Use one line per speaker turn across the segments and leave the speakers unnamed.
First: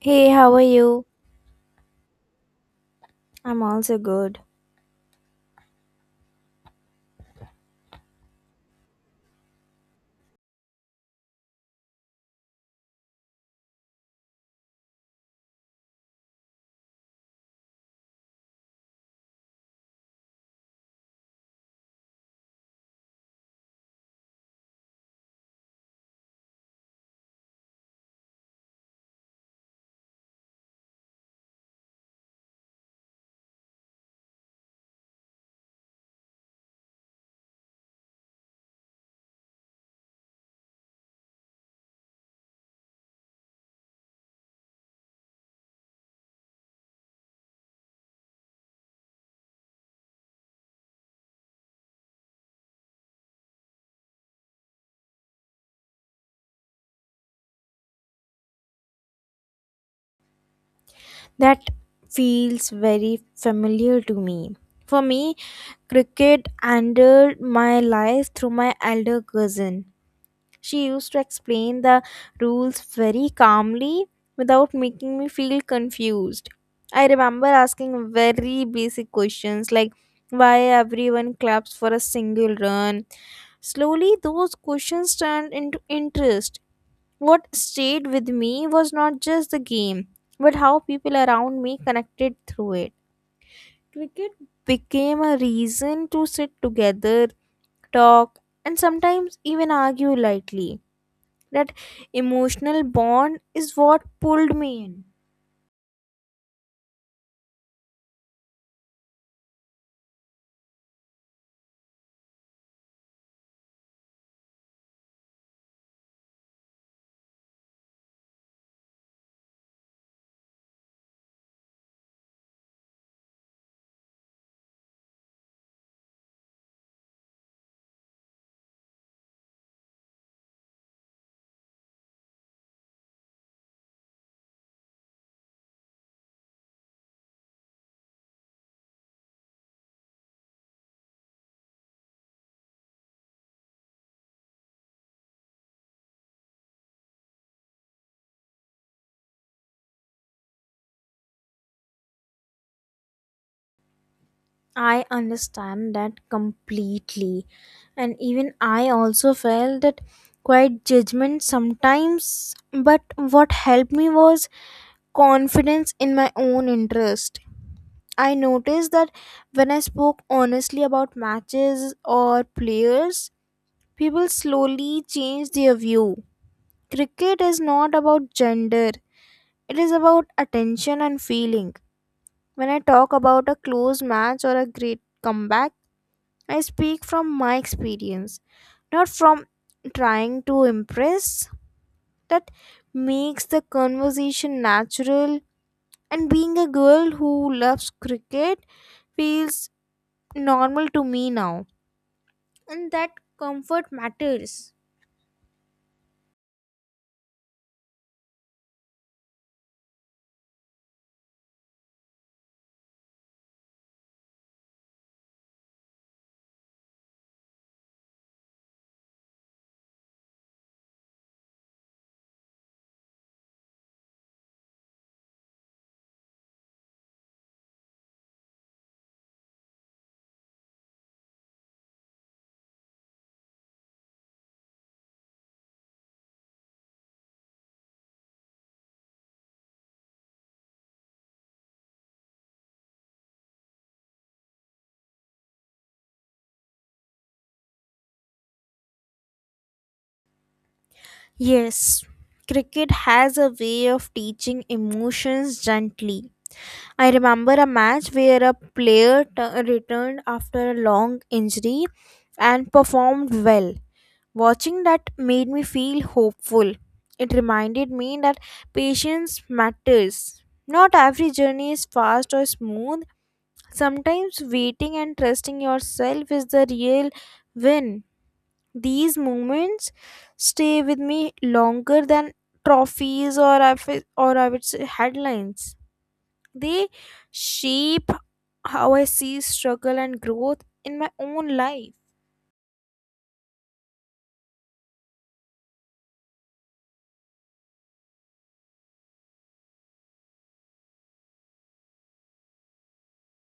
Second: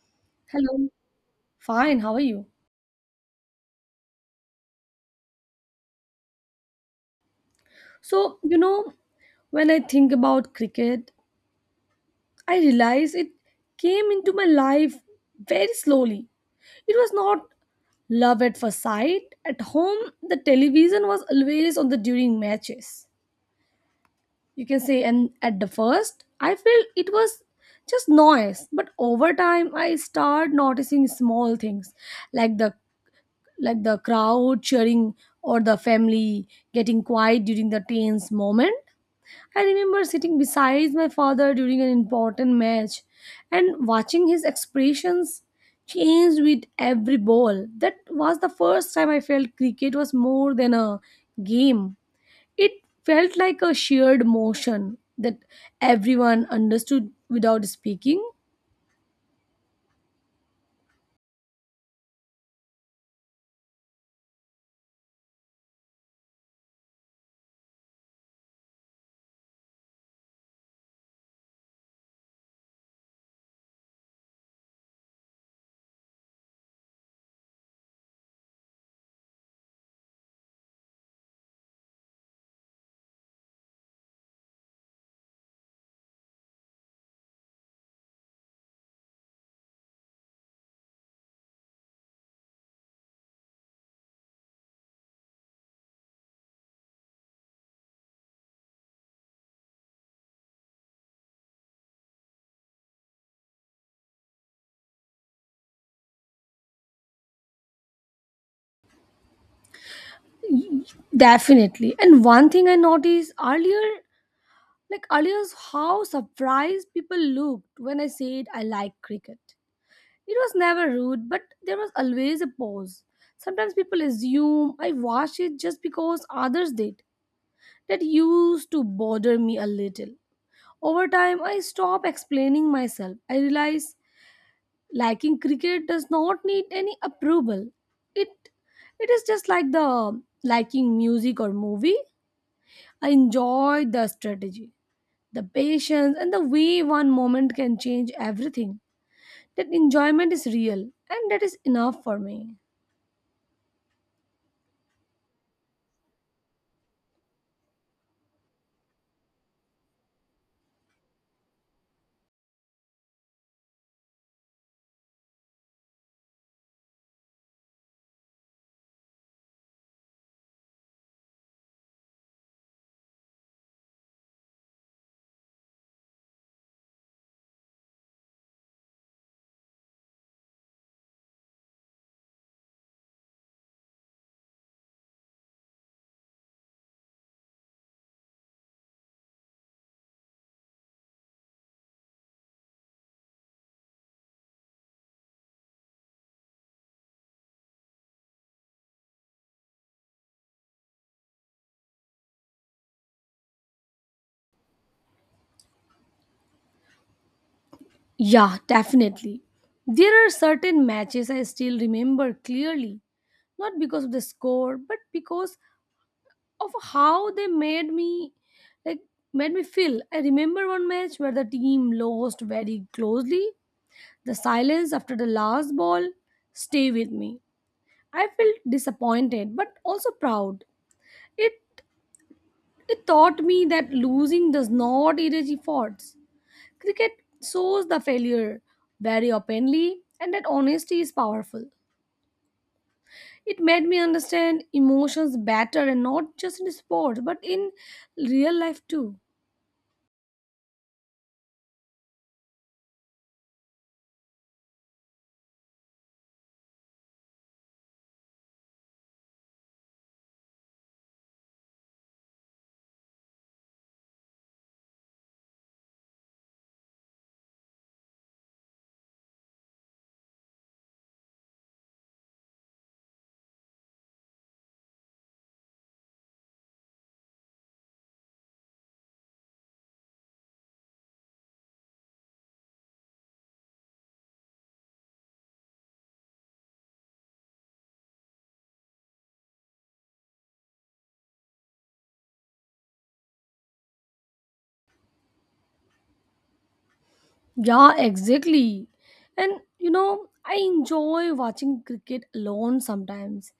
Hey, how are
Hello.
you?
Fine, how are you?
I'm also good.
So, when I think about cricket, I realize it came into my life very slowly. It was not love at first sight. At home, the television was always on the during matches. You can say, and at the first, I felt it was just noise. But over time, I start noticing small things like the like the crowd cheering or the family getting quiet during the tense moment. I remember sitting beside my father during an important match and watching his expressions change with every ball. That was the first time I felt cricket was more than a game. It felt like a shared emotion that everyone understood without speaking.
That feels very familiar to me. For me, cricket entered my life through my elder cousin. She used to explain the rules very calmly without making me feel confused. I remember asking very basic questions like why everyone claps for a single run. Slowly, those questions turned into interest. What stayed with me was not just the game, but how people around me connected through it. Cricket became a reason to sit together, talk, and sometimes even argue lightly. That emotional bond is what pulled me in.
Definitely. And one thing I noticed earlier like Alias, how surprised people looked when I said I like cricket. It was never rude, but there was always a pause. Sometimes people assume I watch it just because others did. That used to bother me a little. Over time, I stopped explaining myself. I realized liking cricket does not need any approval. It it is just like the liking music or movie. I enjoy the strategy the patience and the way one moment can change everything. That enjoyment is real and that is enough for me.
I understand that completely. And even I also felt that quite judgment sometimes, but what helped me was confidence in my own interest. I noticed that when I spoke honestly about matches or players, people slowly changed their view. Cricket is not about gender, it is about attention and feeling. When I talk about a close match or a great comeback, I speak from my experience, not from trying to impress. That makes the conversation natural, and being a girl who loves cricket feels normal to me now, and that comfort matters.
Yeah, definitely. There are certain matches I still remember clearly, not because of the score, but because of how they made me like made me feel. I remember one match where the team lost very closely. The silence after the last ball stay with me. I felt disappointed but also proud. It It taught me that losing does not erase efforts. Cricket shows the failure very openly, and that honesty is powerful. It made me understand emotions better and not just in sports but in real life too.
Yes, cricket has a way of teaching emotions gently. I remember a match where a player returned after a long injury and performed well. Watching that made me feel hopeful. It reminded me that patience matters. Not every journey is fast or smooth. Sometimes waiting and trusting yourself is the real win. These moments stay with me longer than trophies or I would say headlines. They shape how I see struggle and growth in my own life.
Yeah, exactly. And you know, I enjoy watching cricket alone sometimes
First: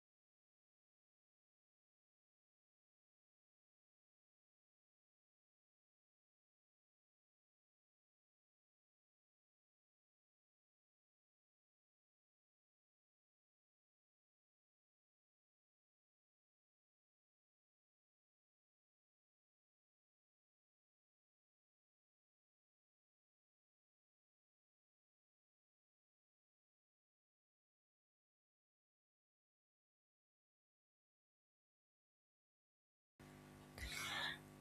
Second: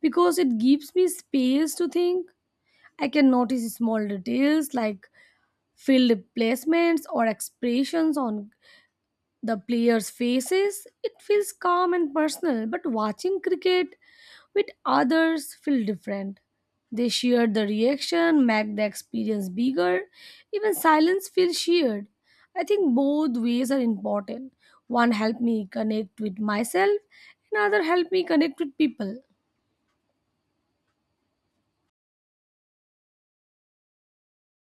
because it gives me space to think. I can notice small details like field placements or expressions on the players' faces. It feels calm and personal, but watching cricket with others feel different. They share the reaction, make the experience bigger, even silence feels shared. I think both ways are important. One helped me connect with myself, another helped me connect with people.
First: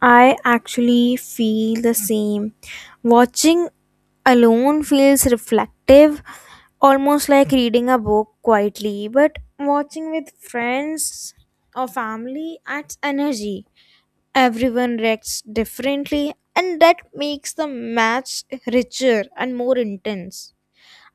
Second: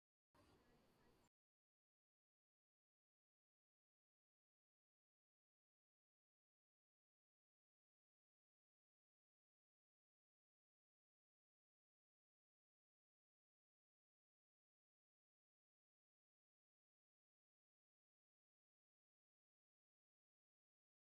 I actually feel the same. Watching alone feels reflective, almost like reading a book quietly, but watching with friends or family adds energy. Everyone reacts differently, and that makes the match richer and more intense.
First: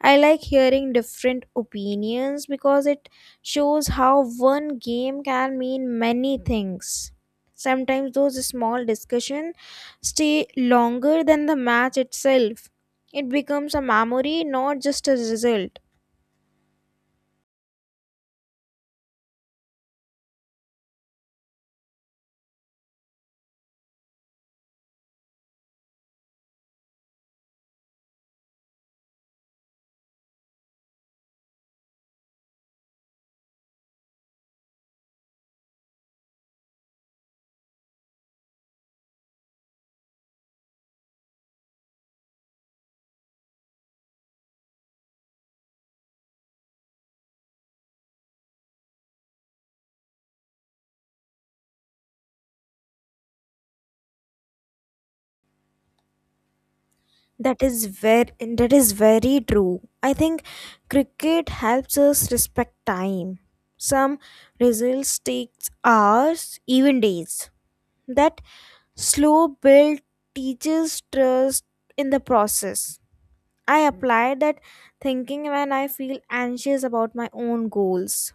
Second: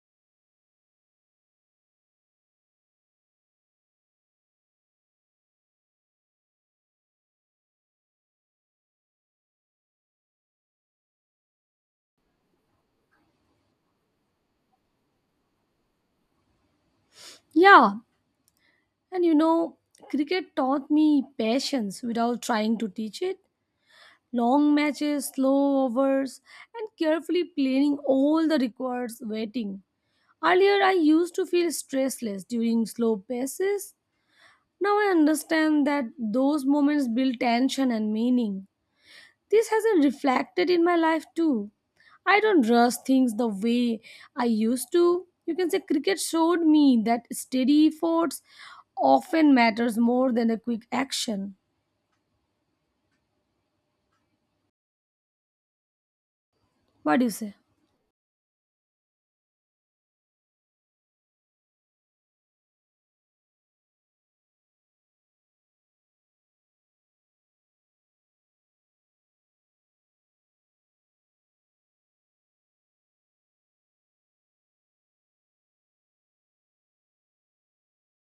I like hearing different opinions because it shows how one game can mean many things. Sometimes those small discussions stay longer than the match itself. It becomes a memory, not just a result.
Yeah, and you know, cricket taught me patience without trying to teach it long matches, slow overs, and carefully planning all the required waiting. Earlier, I used to feel stressless during slow paces. Now I understand that those moments build tension and meaning. This hasn't reflected in my life too. I don't rush things the way I used to. You can say cricket showed me that steady efforts often matters more than a quick action. What do you say?
That is very true. I think cricket helps us respect time. Some results takes hours, even days. That slow build teaches trust in the process. I apply that thinking when I feel anxious about my own goals,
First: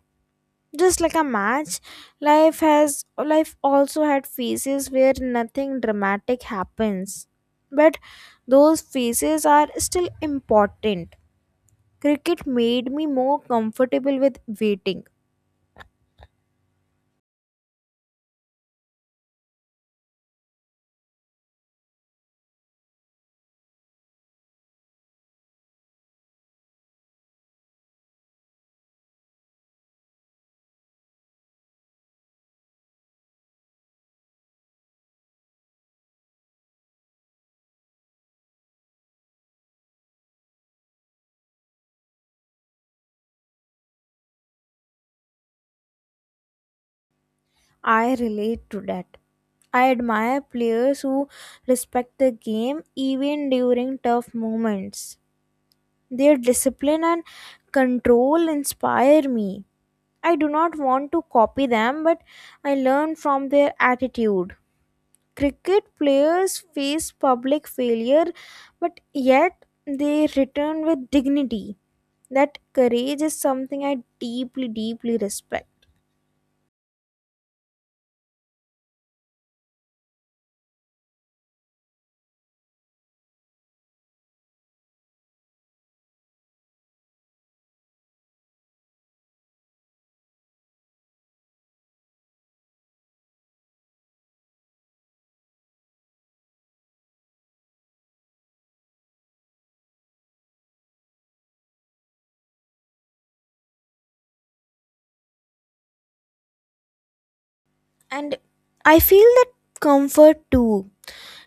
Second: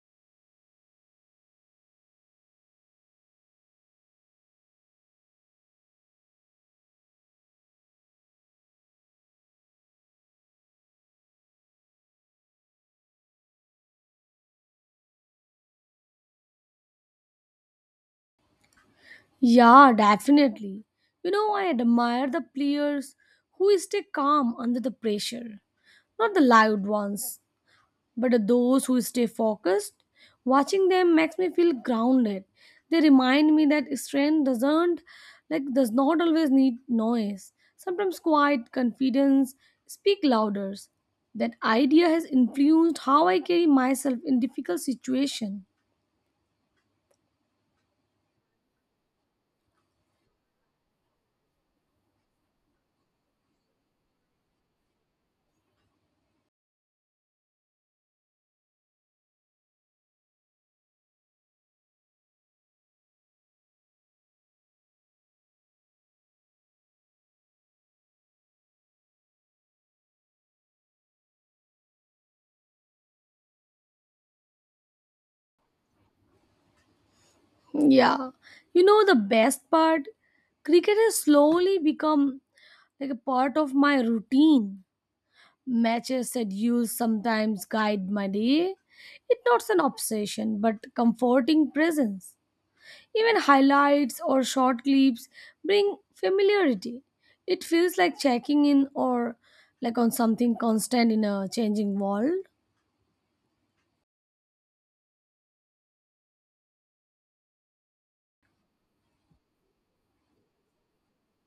just like a match. Life also had phases where nothing dramatic happens, but those phases are still important. Cricket made me more comfortable with waiting.
Yeah, definitely. You know, I admire the players who stay calm under the pressure. Not the loud ones, but those who stay focused. Watching them makes me feel grounded. They remind me that strength does not always need noise. Sometimes quiet confidence speak louder. That idea has influenced how I carry myself in difficult situations.
I relate to that. I admire players who respect the game even during tough moments. Their discipline and control inspire me. I do not want to copy them, but I learn from their attitude. Cricket players face public failure, but yet they return with dignity. That courage is something I deeply, deeply respect.
Yeah, you know the best part? Cricket has slowly become like a part of my routine. Matches schedules sometimes guide my day. It's not an obsession, but comforting presence. Even highlights or short clips bring familiarity. It feels like checking in or like on something constant in a changing world.
And I feel that comfort too.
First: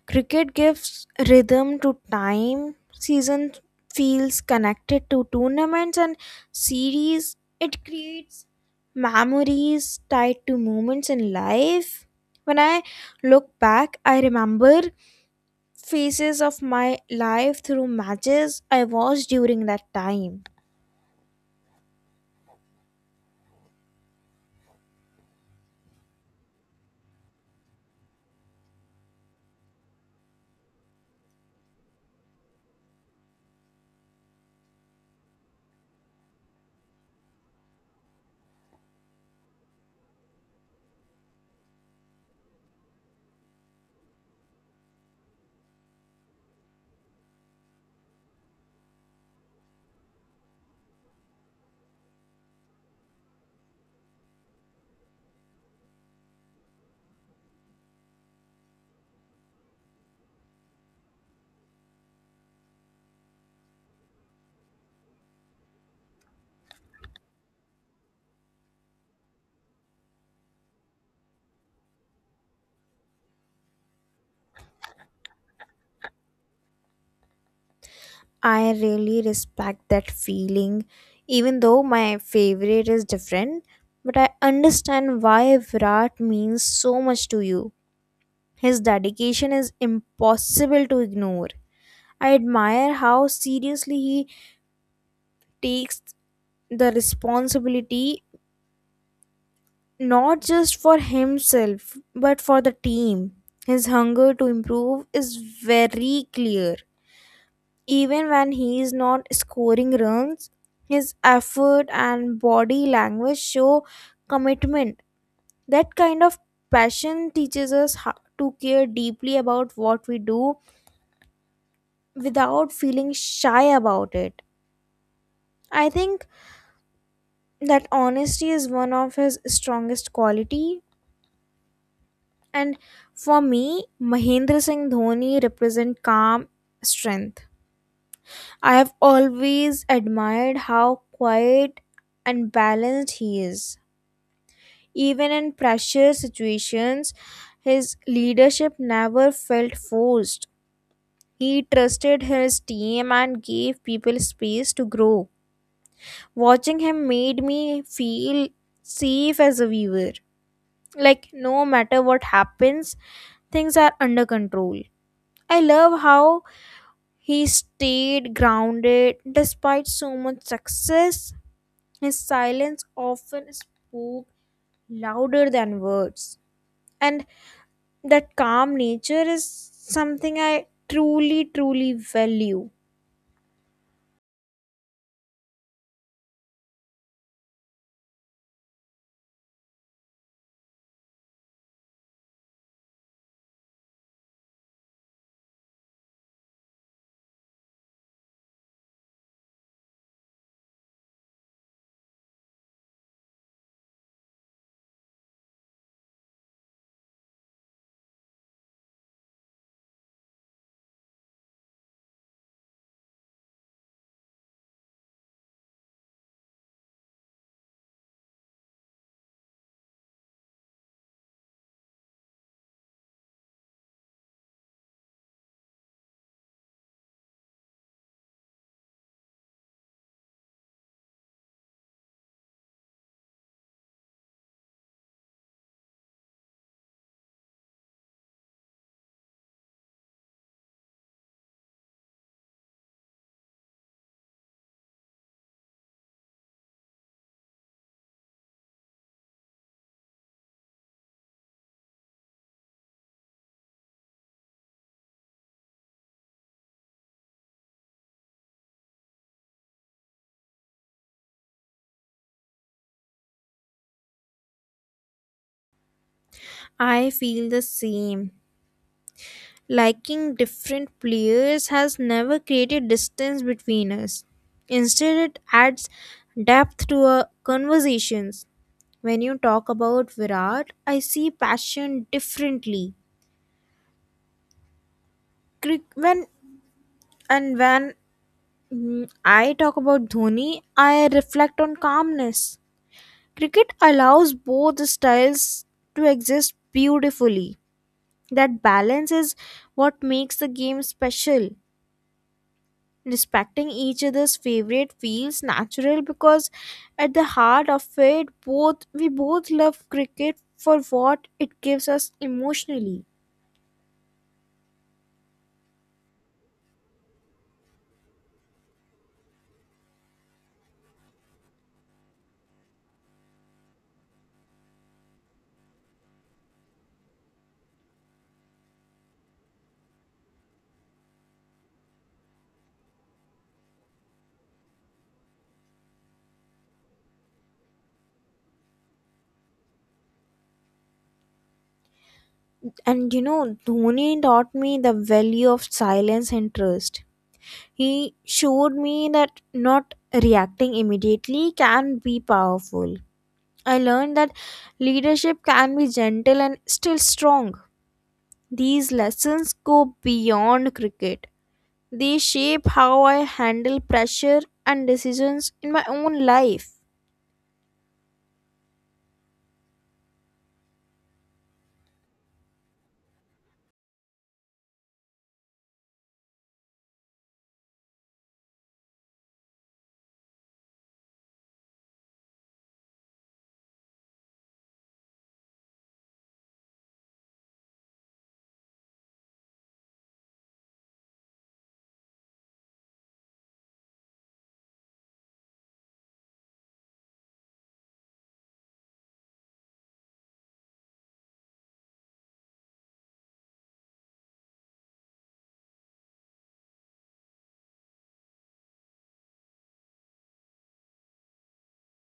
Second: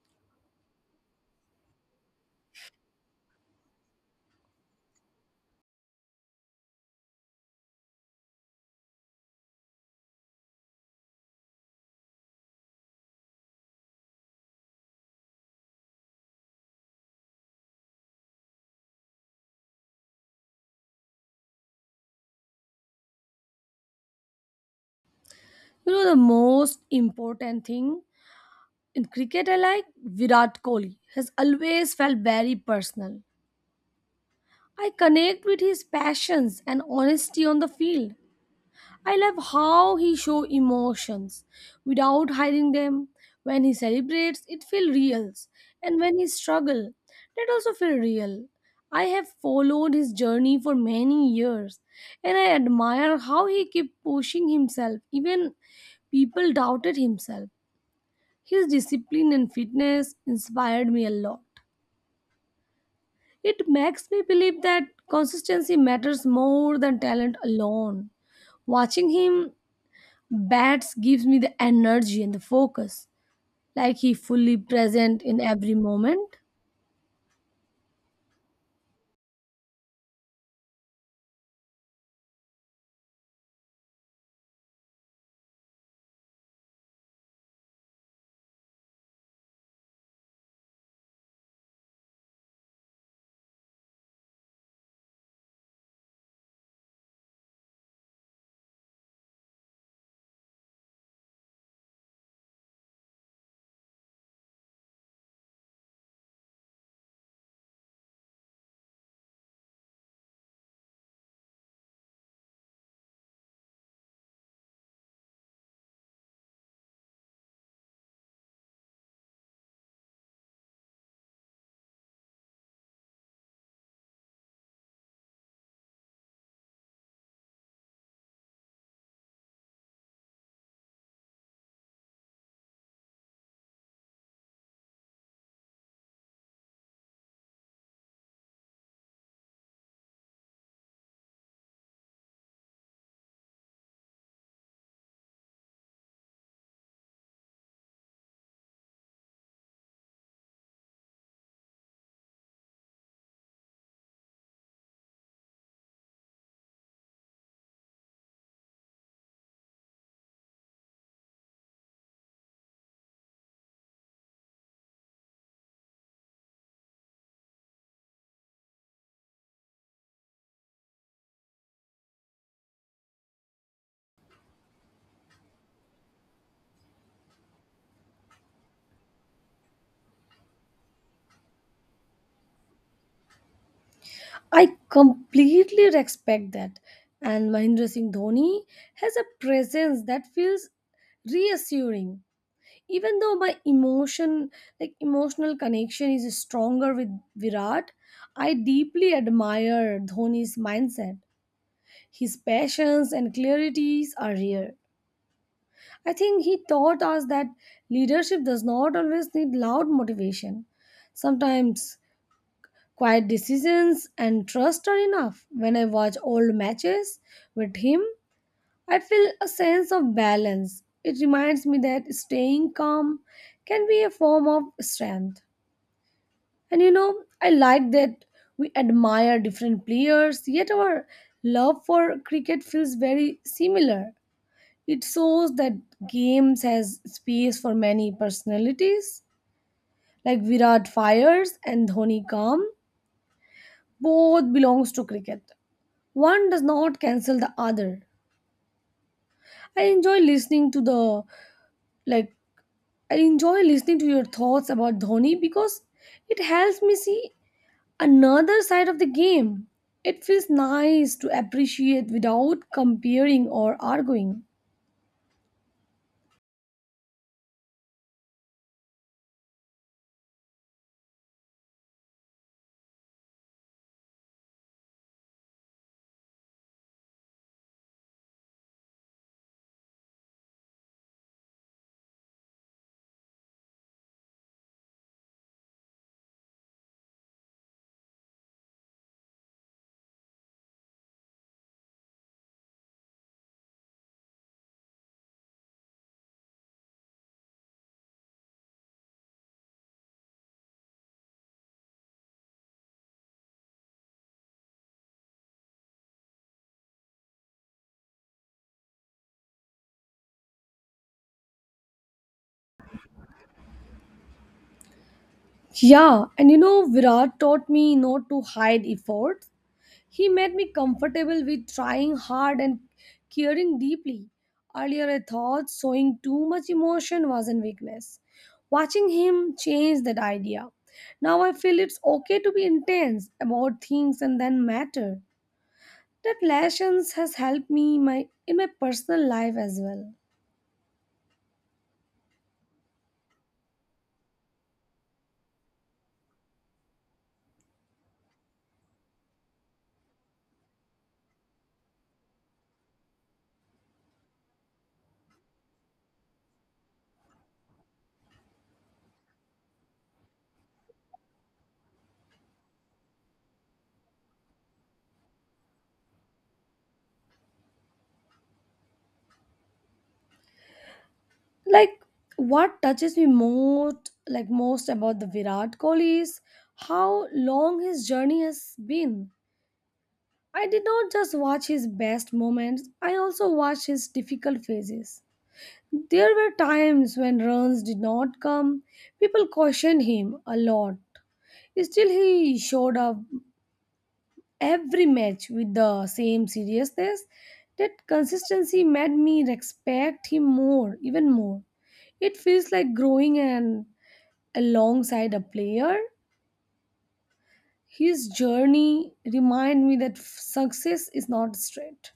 Cricket gives rhythm to time, season feels connected to tournaments and series. It creates memories tied to moments in life. When I look back, I remember phases of my life through matches I watched during that time.
You know, the most important thing in cricket, I like Virat Kohli has always felt very personal. I connect with his passions and honesty on the field. I love how he shows emotions without hiding them. When he celebrates, it feels real, and when he struggles, that also feels real. I have followed his journey for many years, and I admire how he kept pushing himself even people doubted himself. His discipline and fitness inspired me a lot. It makes me believe that consistency matters more than talent alone. Watching him bats gives me the energy and the focus, like he fully present in every moment.
I really respect that feeling, even though my favorite is different. But I understand why Virat means so much to you. His dedication is impossible to ignore. I admire how seriously he takes the responsibility, not just for himself but for the team. His hunger to improve is very clear. Even when he is not scoring runs, his effort and body language show commitment. That kind of passion teaches us how to care deeply about what we do without feeling shy about it. I think that honesty is one of his strongest quality, and for me Mahendra Singh Dhoni represent calm strength. I have always admired how quiet and balanced he is. Even in pressure situations, his leadership never felt forced. He trusted his team and gave people space to grow. Watching him made me feel safe as a viewer. Like, no matter what happens, things are under control. I love how he stayed grounded despite so much success. His silence often spoke louder than words, and that calm nature is something I truly, truly value.
I completely respect that. And Mahindra Singh Dhoni has a presence that feels reassuring. Even though my emotional connection is stronger with Virat, I deeply admire Dhoni's mindset. His passions and clarities are rare. I think he taught us that leadership does not always need loud motivation. Sometimes quiet decisions and trust are enough. When I watch old matches with him, I feel a sense of balance. It reminds me that staying calm can be a form of strength. And you know, I like that we admire different players, yet our love for cricket feels very similar. It shows that games has space for many personalities, like Virat fires and Dhoni calm. Both belongs to cricket. One does not cancel the other. I enjoy listening to the like I enjoy listening to your thoughts about Dhoni because it helps me see another side of the game. It feels nice to appreciate without comparing or arguing.
I feel the same. Liking different players has never created distance between us. Instead, it adds depth to our conversations. When you talk about Virat, I see passion differently. Cric- When when I talk about Dhoni, I reflect on calmness. Cricket allows both styles to exist beautifully. That balance is what makes the game special. Respecting each other's favorite feels natural because at the heart of it both we both love cricket for what it gives us emotionally.
Yeah, and you know, Virat taught me not to hide efforts. He made me comfortable with trying hard and caring deeply. Earlier, I thought showing too much emotion was a weakness. Watching him changed that idea. Now I feel it's okay to be intense about things and then matter. That lessons has helped me my in my personal life as well.
And you know, Dhoni taught me the value of silence and trust. He showed me that not reacting immediately can be powerful. I learned that leadership can be gentle and still strong. These lessons go beyond cricket. They shape how I handle pressure and decisions in my own life.
Like what touches me most about the Virat Kohli is how long his journey has been. I did not just watch his best moments, I also watched his difficult phases. There were times when runs did not come. People cautioned him a lot. Still, he showed up every match with the same seriousness. That consistency made me respect him more, even more. It feels like growing and alongside a player. His journey remind me that success is not straight.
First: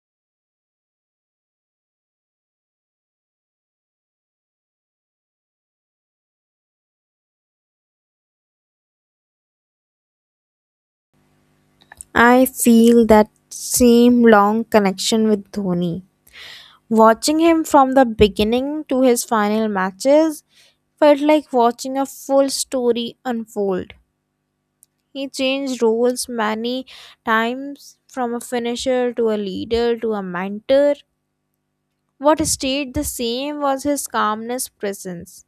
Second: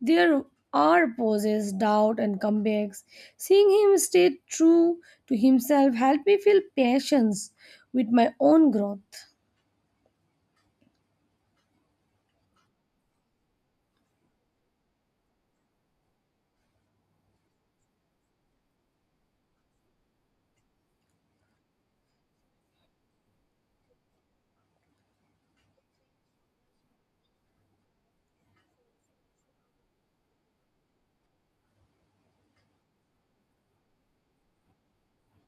There are pauses, doubt, and comebacks. Seeing him stay true to himself helped me feel patience with my own growth.
I feel that same long connection with Dhoni. Watching him from the beginning to his final matches felt like watching a full story unfold. He changed roles many times, from a finisher to a leader to a mentor. What stayed the same was his calmness presence.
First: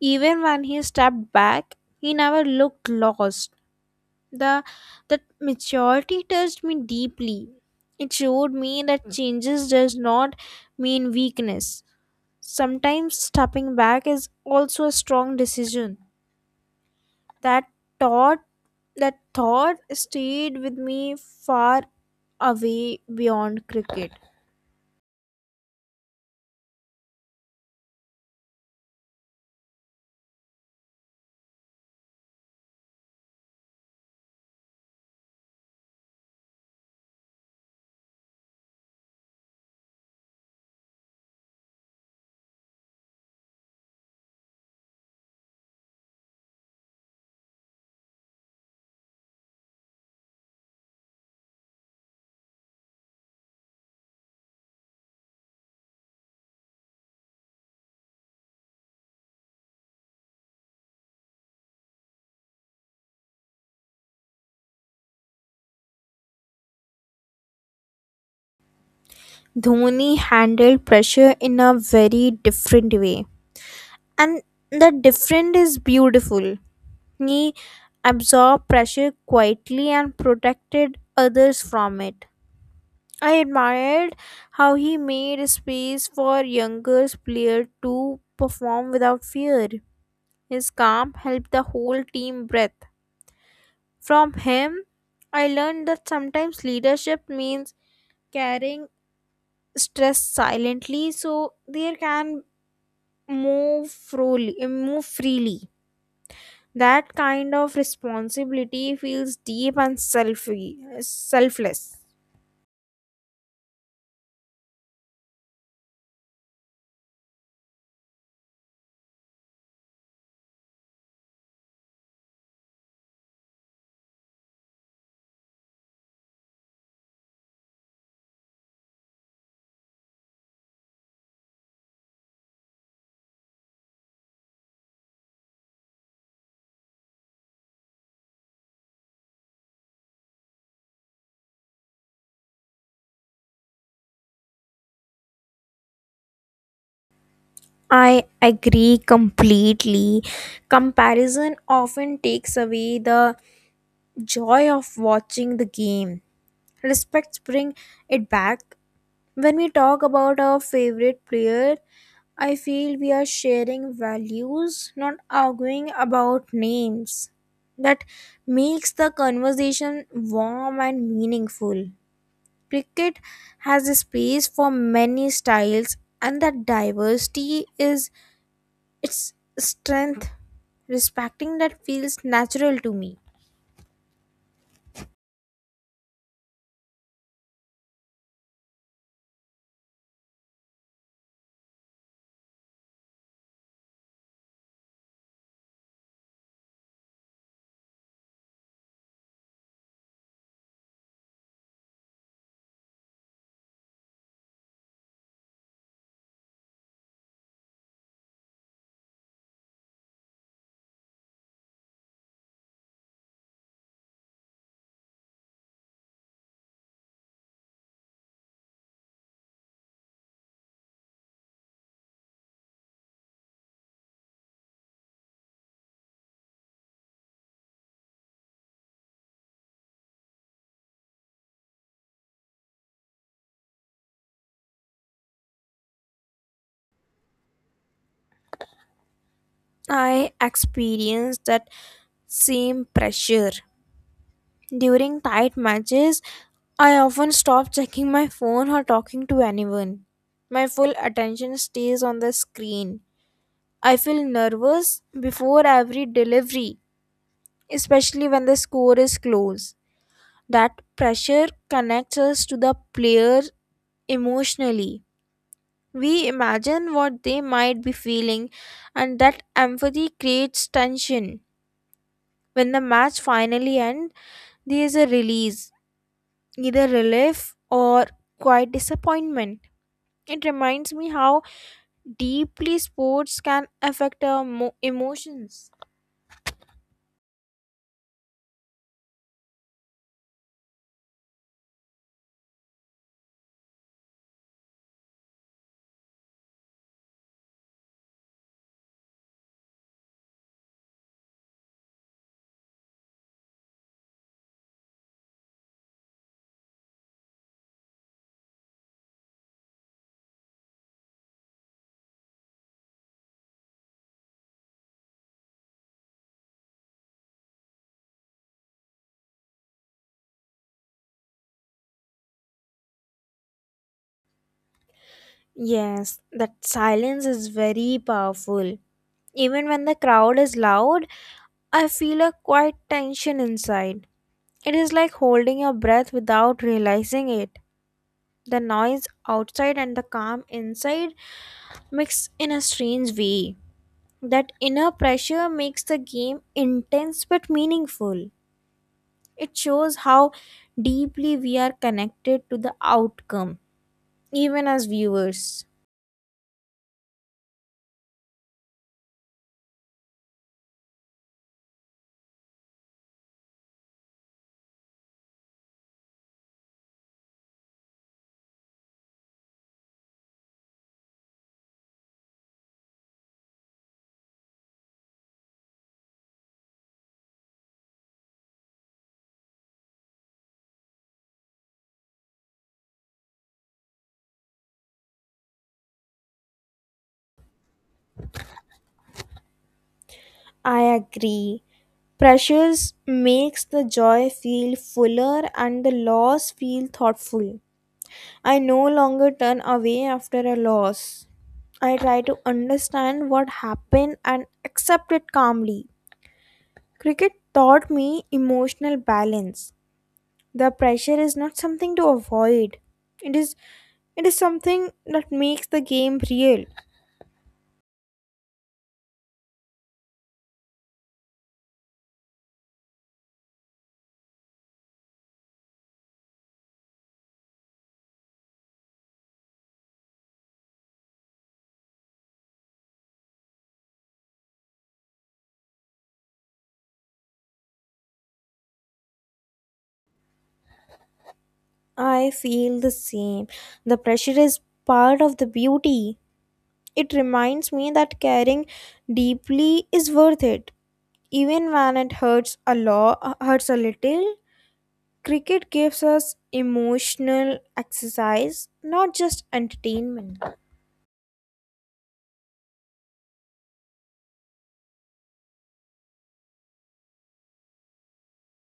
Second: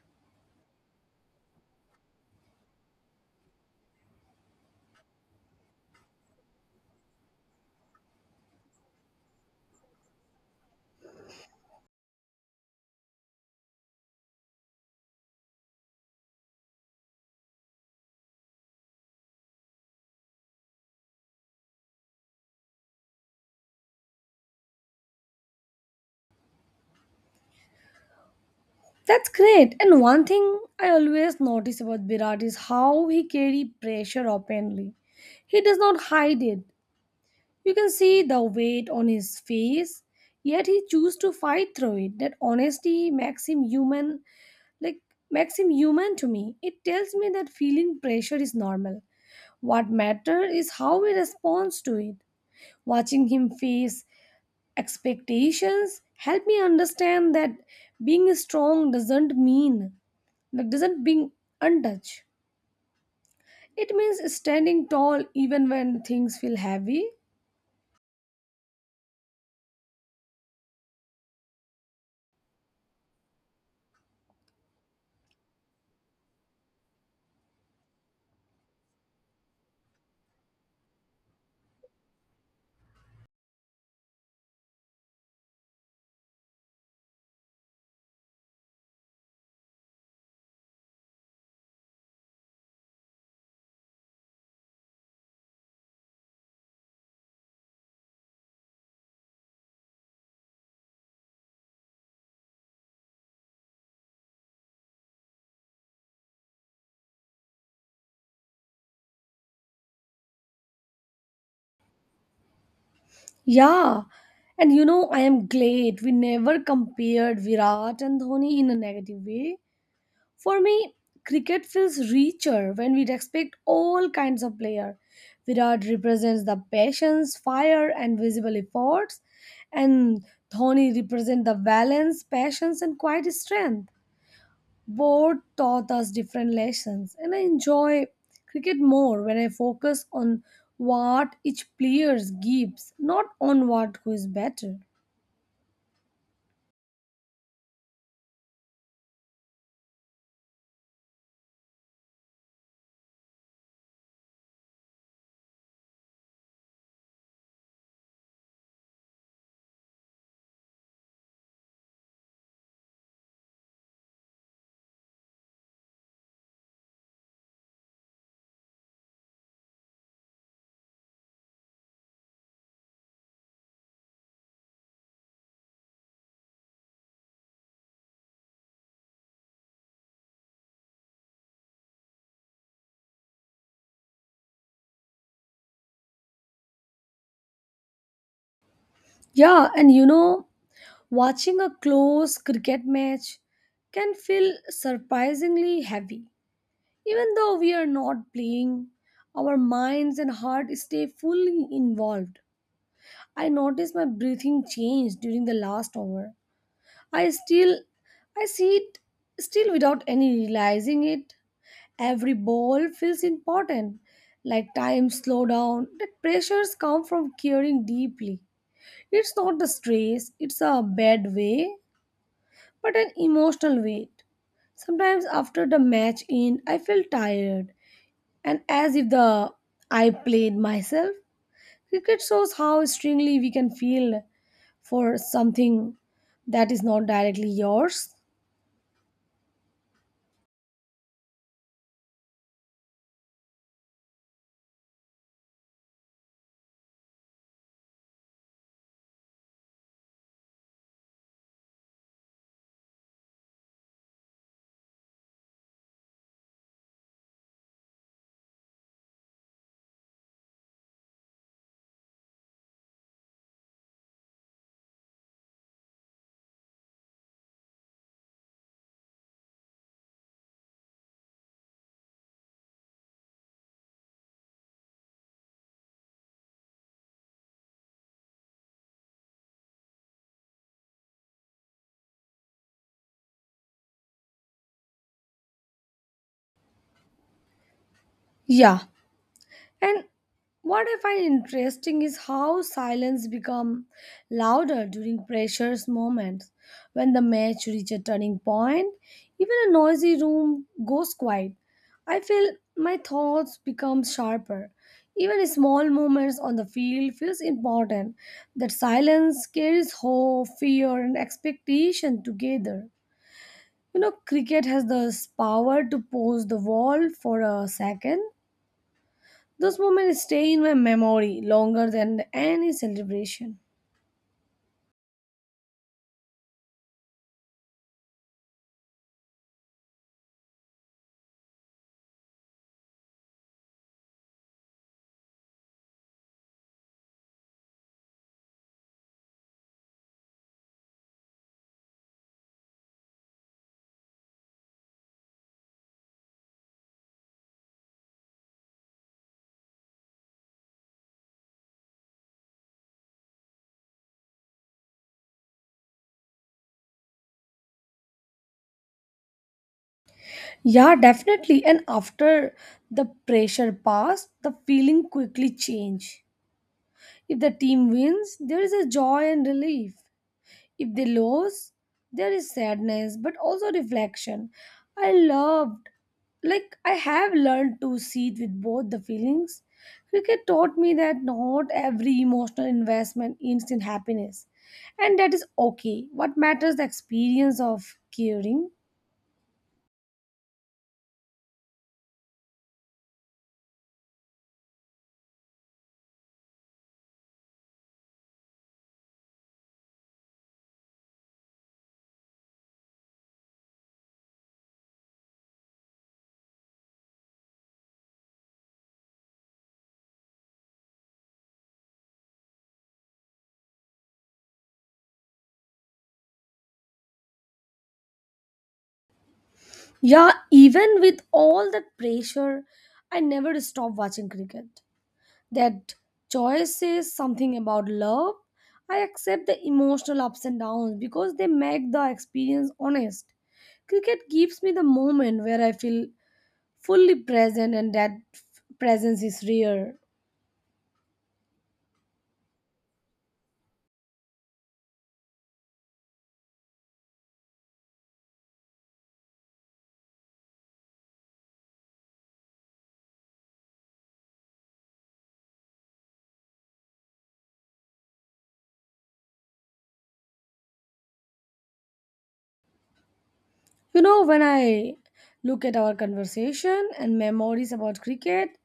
Even when he stepped back, he never looked lost. The that maturity touched me deeply. It showed me that changes does not mean weakness. Sometimes stepping back is also a strong decision. That thought that thought stayed with me far away beyond cricket.
That's great. And one thing I always notice about Virat is how he carries pressure openly. He does not hide it. You can see the weight on his face, yet he chooses to fight through it. That honesty like makes him human to me. It tells me that feeling pressure is normal. What matters is how he responds to it. Watching him face expectations help me understand that being strong doesn't mean like doesn't being untouched. It means standing tall even when things feel heavy.
Dhoni handled pressure in a very different way, and the different is beautiful. He absorbed pressure quietly and protected others from it. I admired how he made space for younger players to perform without fear. His calm helped the whole team breathe. From him I learned that sometimes leadership means carrying stress silently, so there can move freely. That kind of responsibility feels deep and selfless.
Yeah, and you know I am glad we never compared Virat and Dhoni in a negative way. For me, cricket feels richer when we respect all kinds of players. Virat represents the patience, fire, and visible efforts, and Dhoni represents the balance, patience, and quiet strength. Both taught us different lessons, and I enjoy cricket more when I focus on what each player gives, not on what who is better.
I agree completely. Comparison often takes away the joy of watching the game. Respects bring it back. When we talk about our favorite player, I feel we are sharing values, not arguing about names. That makes the conversation warm and meaningful. Cricket has a space for many styles, and that diversity is its strength. Respecting that feels natural to me.
Yeah, and you know, watching a close cricket match can feel surprisingly heavy. Even though we are not playing, our minds and heart stay fully involved. I noticed my breathing change during the last over, I still I see it still without any realizing it. Every ball feels important. Like time slow down. That pressures come from caring deeply. It's not the stress, it's a bad way, but an emotional weight. Sometimes after the match end, I feel tired and as if the I played myself. Cricket shows how strongly we can feel for something that is not directly yours.
I experience that same pressure. During tight matches, I often stop checking my phone or talking to anyone. My full attention stays on the screen. I feel nervous before every delivery, especially when the score is close. That pressure connects us to the player emotionally. We imagine what they might be feeling, and that empathy creates tension. When the match finally ends, there is a release, either relief or quiet disappointment. It reminds me how deeply sports can affect our emotions.
Yeah, and what I find interesting is how silence become louder during pressures moments. When the match reach a turning point, even a noisy room goes quiet. I feel my thoughts become sharper. Even small moments on the field feels important. That silence carries hope, fear, and expectation together. You know, cricket has this power to pause the wall for a second. Those moments stay in my memory longer than any celebration.
Yes, that silence is very powerful. Even when the crowd is loud, I feel a quiet tension inside. It is like holding your breath without realizing it. The noise outside and the calm inside mix in a strange way. That inner pressure makes the game intense but meaningful. It shows how deeply we are connected to the outcome, even as viewers.
Yeah, definitely. And after the pressure passed, the feeling quickly changed. If the team wins, there is a joy and relief. If they lose, there is sadness, but also reflection. I loved, I have learned to see it with both the feelings. Cricket taught me that not every emotional investment ends in happiness, and that is okay. What matters is the experience of caring.
I agree. Pressures makes the joy feel fuller and the loss feel thoughtful. I no longer turn away after a loss. I try to understand what happened and accept it calmly. Cricket taught me emotional balance. The pressure is not something to avoid. It is it is something that makes the game real.
Yeah, even with all that pressure, I never stopped watching cricket. That choice says something about love. I accept the emotional ups and downs because they make the experience honest. Cricket gives me the moment where I feel fully present, and that presence is rare.
I feel the same. The pressure is part of the beauty. It reminds me that caring deeply is worth it, even when it hurts a lot, hurts a little. Cricket gives us emotional exercise, not just entertainment.
You know, when I look at our conversation and memories about cricket,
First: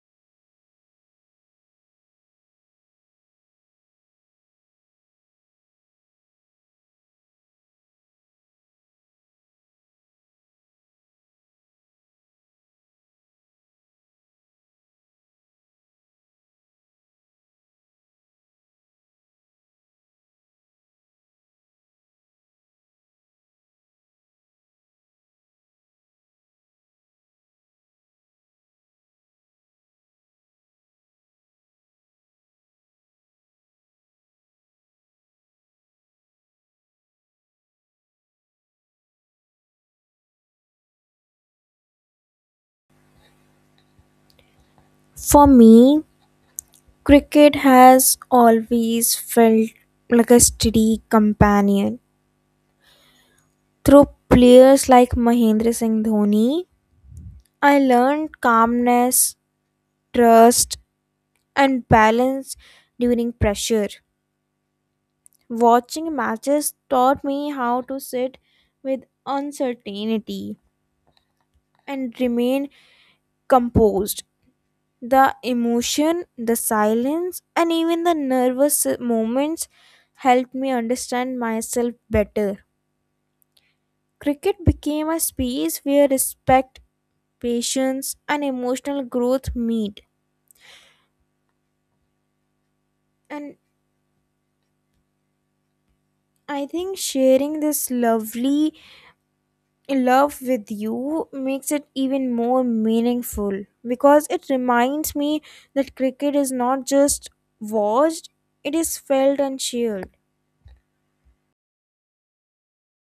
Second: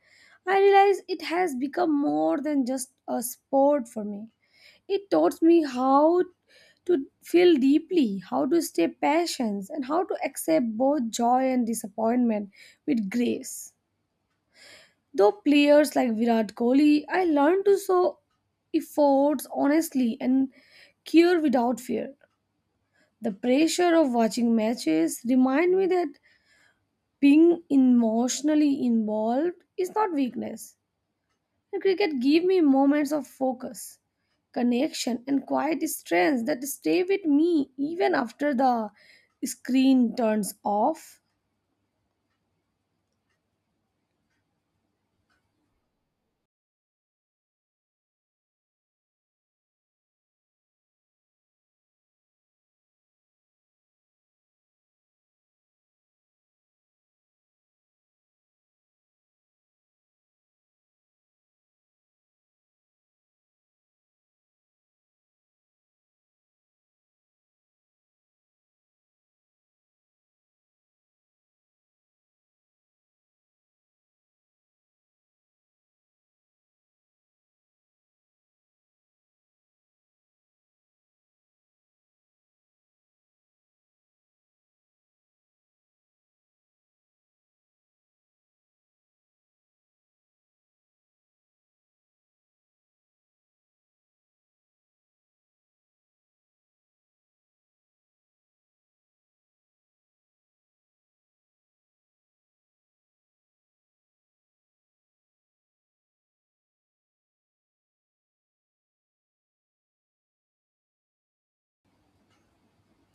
I realize it has become more than just a sport for me. It taught me how to feel deeply, how to stay patient, and how to accept both joy and disappointment with grace. Though players like Virat Kohli, I learned to show efforts honestly and care without fear. The pressure of watching matches remind me that being emotionally involved is not weakness. And cricket gave me moments of focus, connection, and quiet strength that stay with me even after the screen turns off.
For me, cricket has always felt like a steady companion. Through players like Mahendra Singh Dhoni, I learned calmness, trust, and balance during pressure. Watching matches taught me how to sit with uncertainty and remain composed. The emotion, the silence, and even the nervous moments helped me understand myself better. Cricket became a space where respect, patience, and emotional growth meet. And I think sharing this lovely love with you makes it even more meaningful, because it reminds me that cricket is not just watched, it is felt and shared.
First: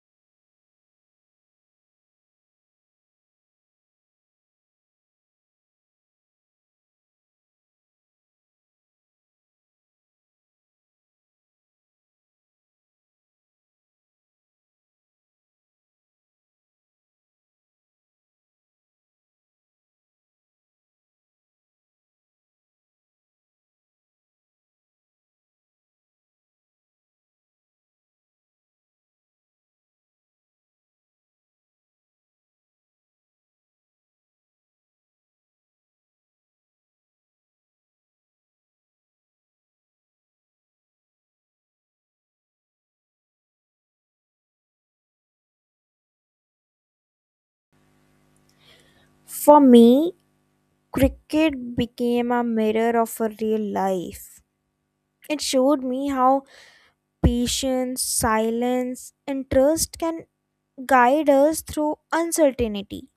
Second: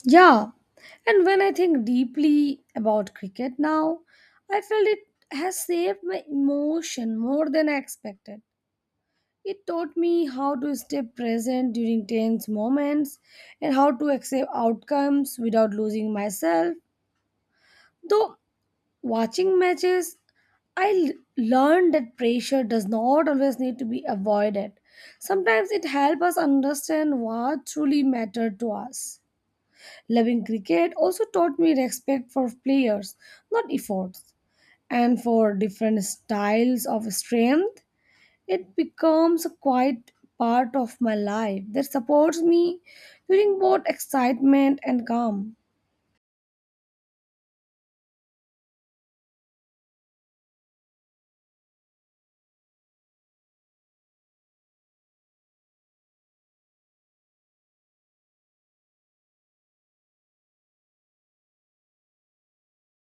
Yeah, and when I think deeply about cricket now, I felt it has saved my emotion more than I expected. It taught me how to stay present during tense moments and how to accept outcomes without losing myself. Though watching matches, I learned that pressure does not always need to be avoided. Sometimes it helps us understand what truly mattered to us. Loving cricket also taught me respect for players, not efforts, and for different styles of strength. It becomes a quiet part of my life that supports me during both excitement and calm.
For me, cricket became a mirror of a real life. It showed me how patience, silence, and trust can guide us through uncertainty.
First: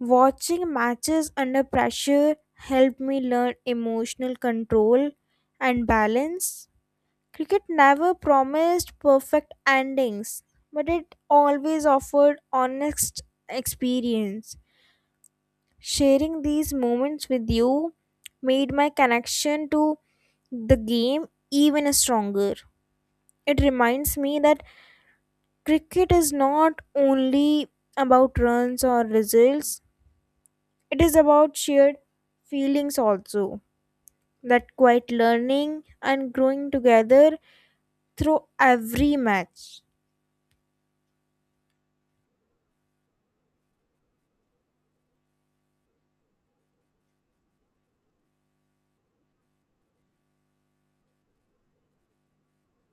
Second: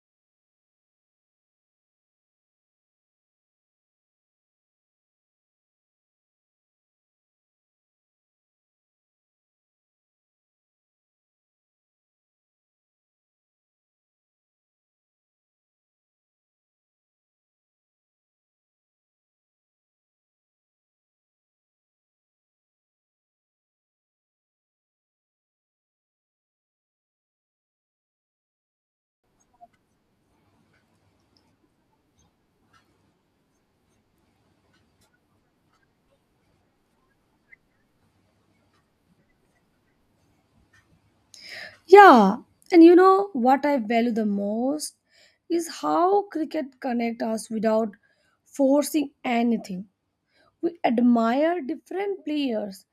Watching matches under pressure helped me learn emotional control and balance. Cricket never promised perfect endings, but it always offered honest experience. Sharing these moments with you made my connection to the game even stronger. It reminds me that cricket is not only about runs or results, it is about shared feelings also. That quiet learning and growing together through every match.
Yeah, and you know what I value the most is how cricket connect us without forcing anything. We admire different players,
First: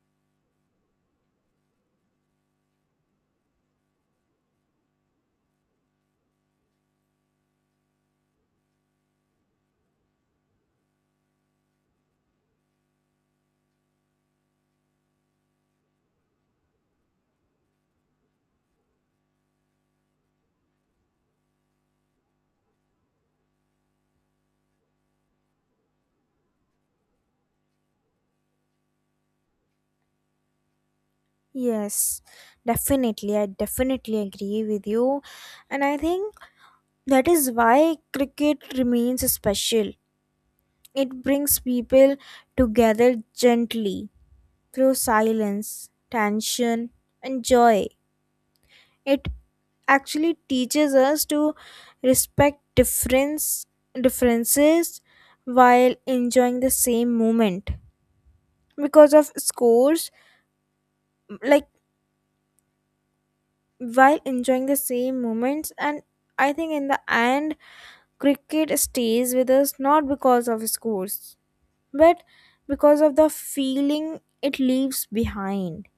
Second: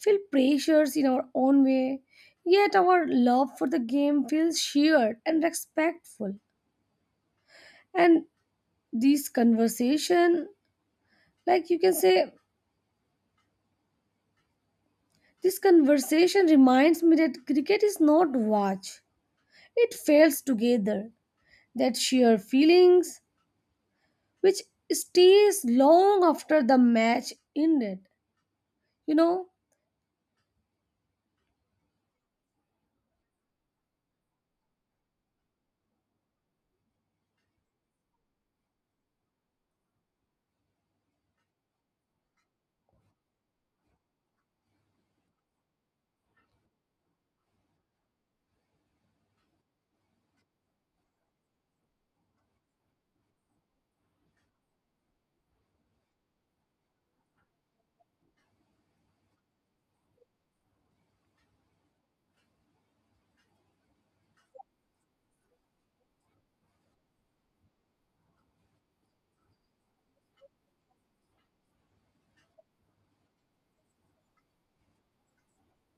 feel pressures in our own way, yet our love for the game feels shared and respectful. And this conversation, like you can say, this conversation reminds me that cricket is not watch. It fails together. That sheer feelings which stays long after the match ended. You know,
Yes, definitely. I definitely agree with you. And I think that is why cricket remains special. It brings people together gently through silence, tension, and joy. It actually teaches us to respect differences while enjoying the same moment. Because of scores, like while enjoying the same moments, and I think in the end cricket stays with us not because of scores, but because of the feeling it leaves behind.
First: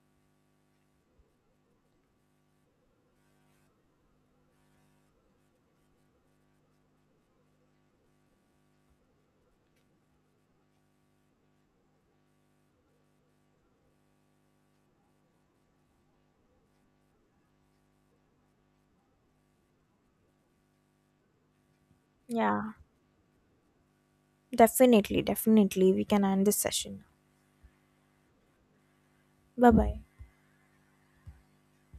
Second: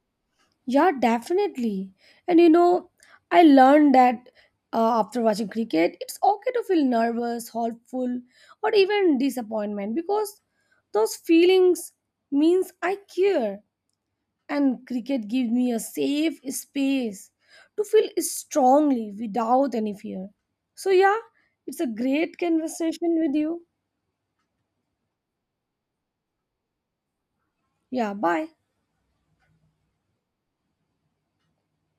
yeah, definitely. And you know, I learned that after watching cricket, it's okay to feel nervous, hopeful, or even disappointment because those feelings means I care. And cricket gives me a safe space to feel strongly without any fear. So yeah, it's a great
Yeah,
conversation with you.
definitely, definitely. We can end this session.
Yeah, bye.
Bye bye.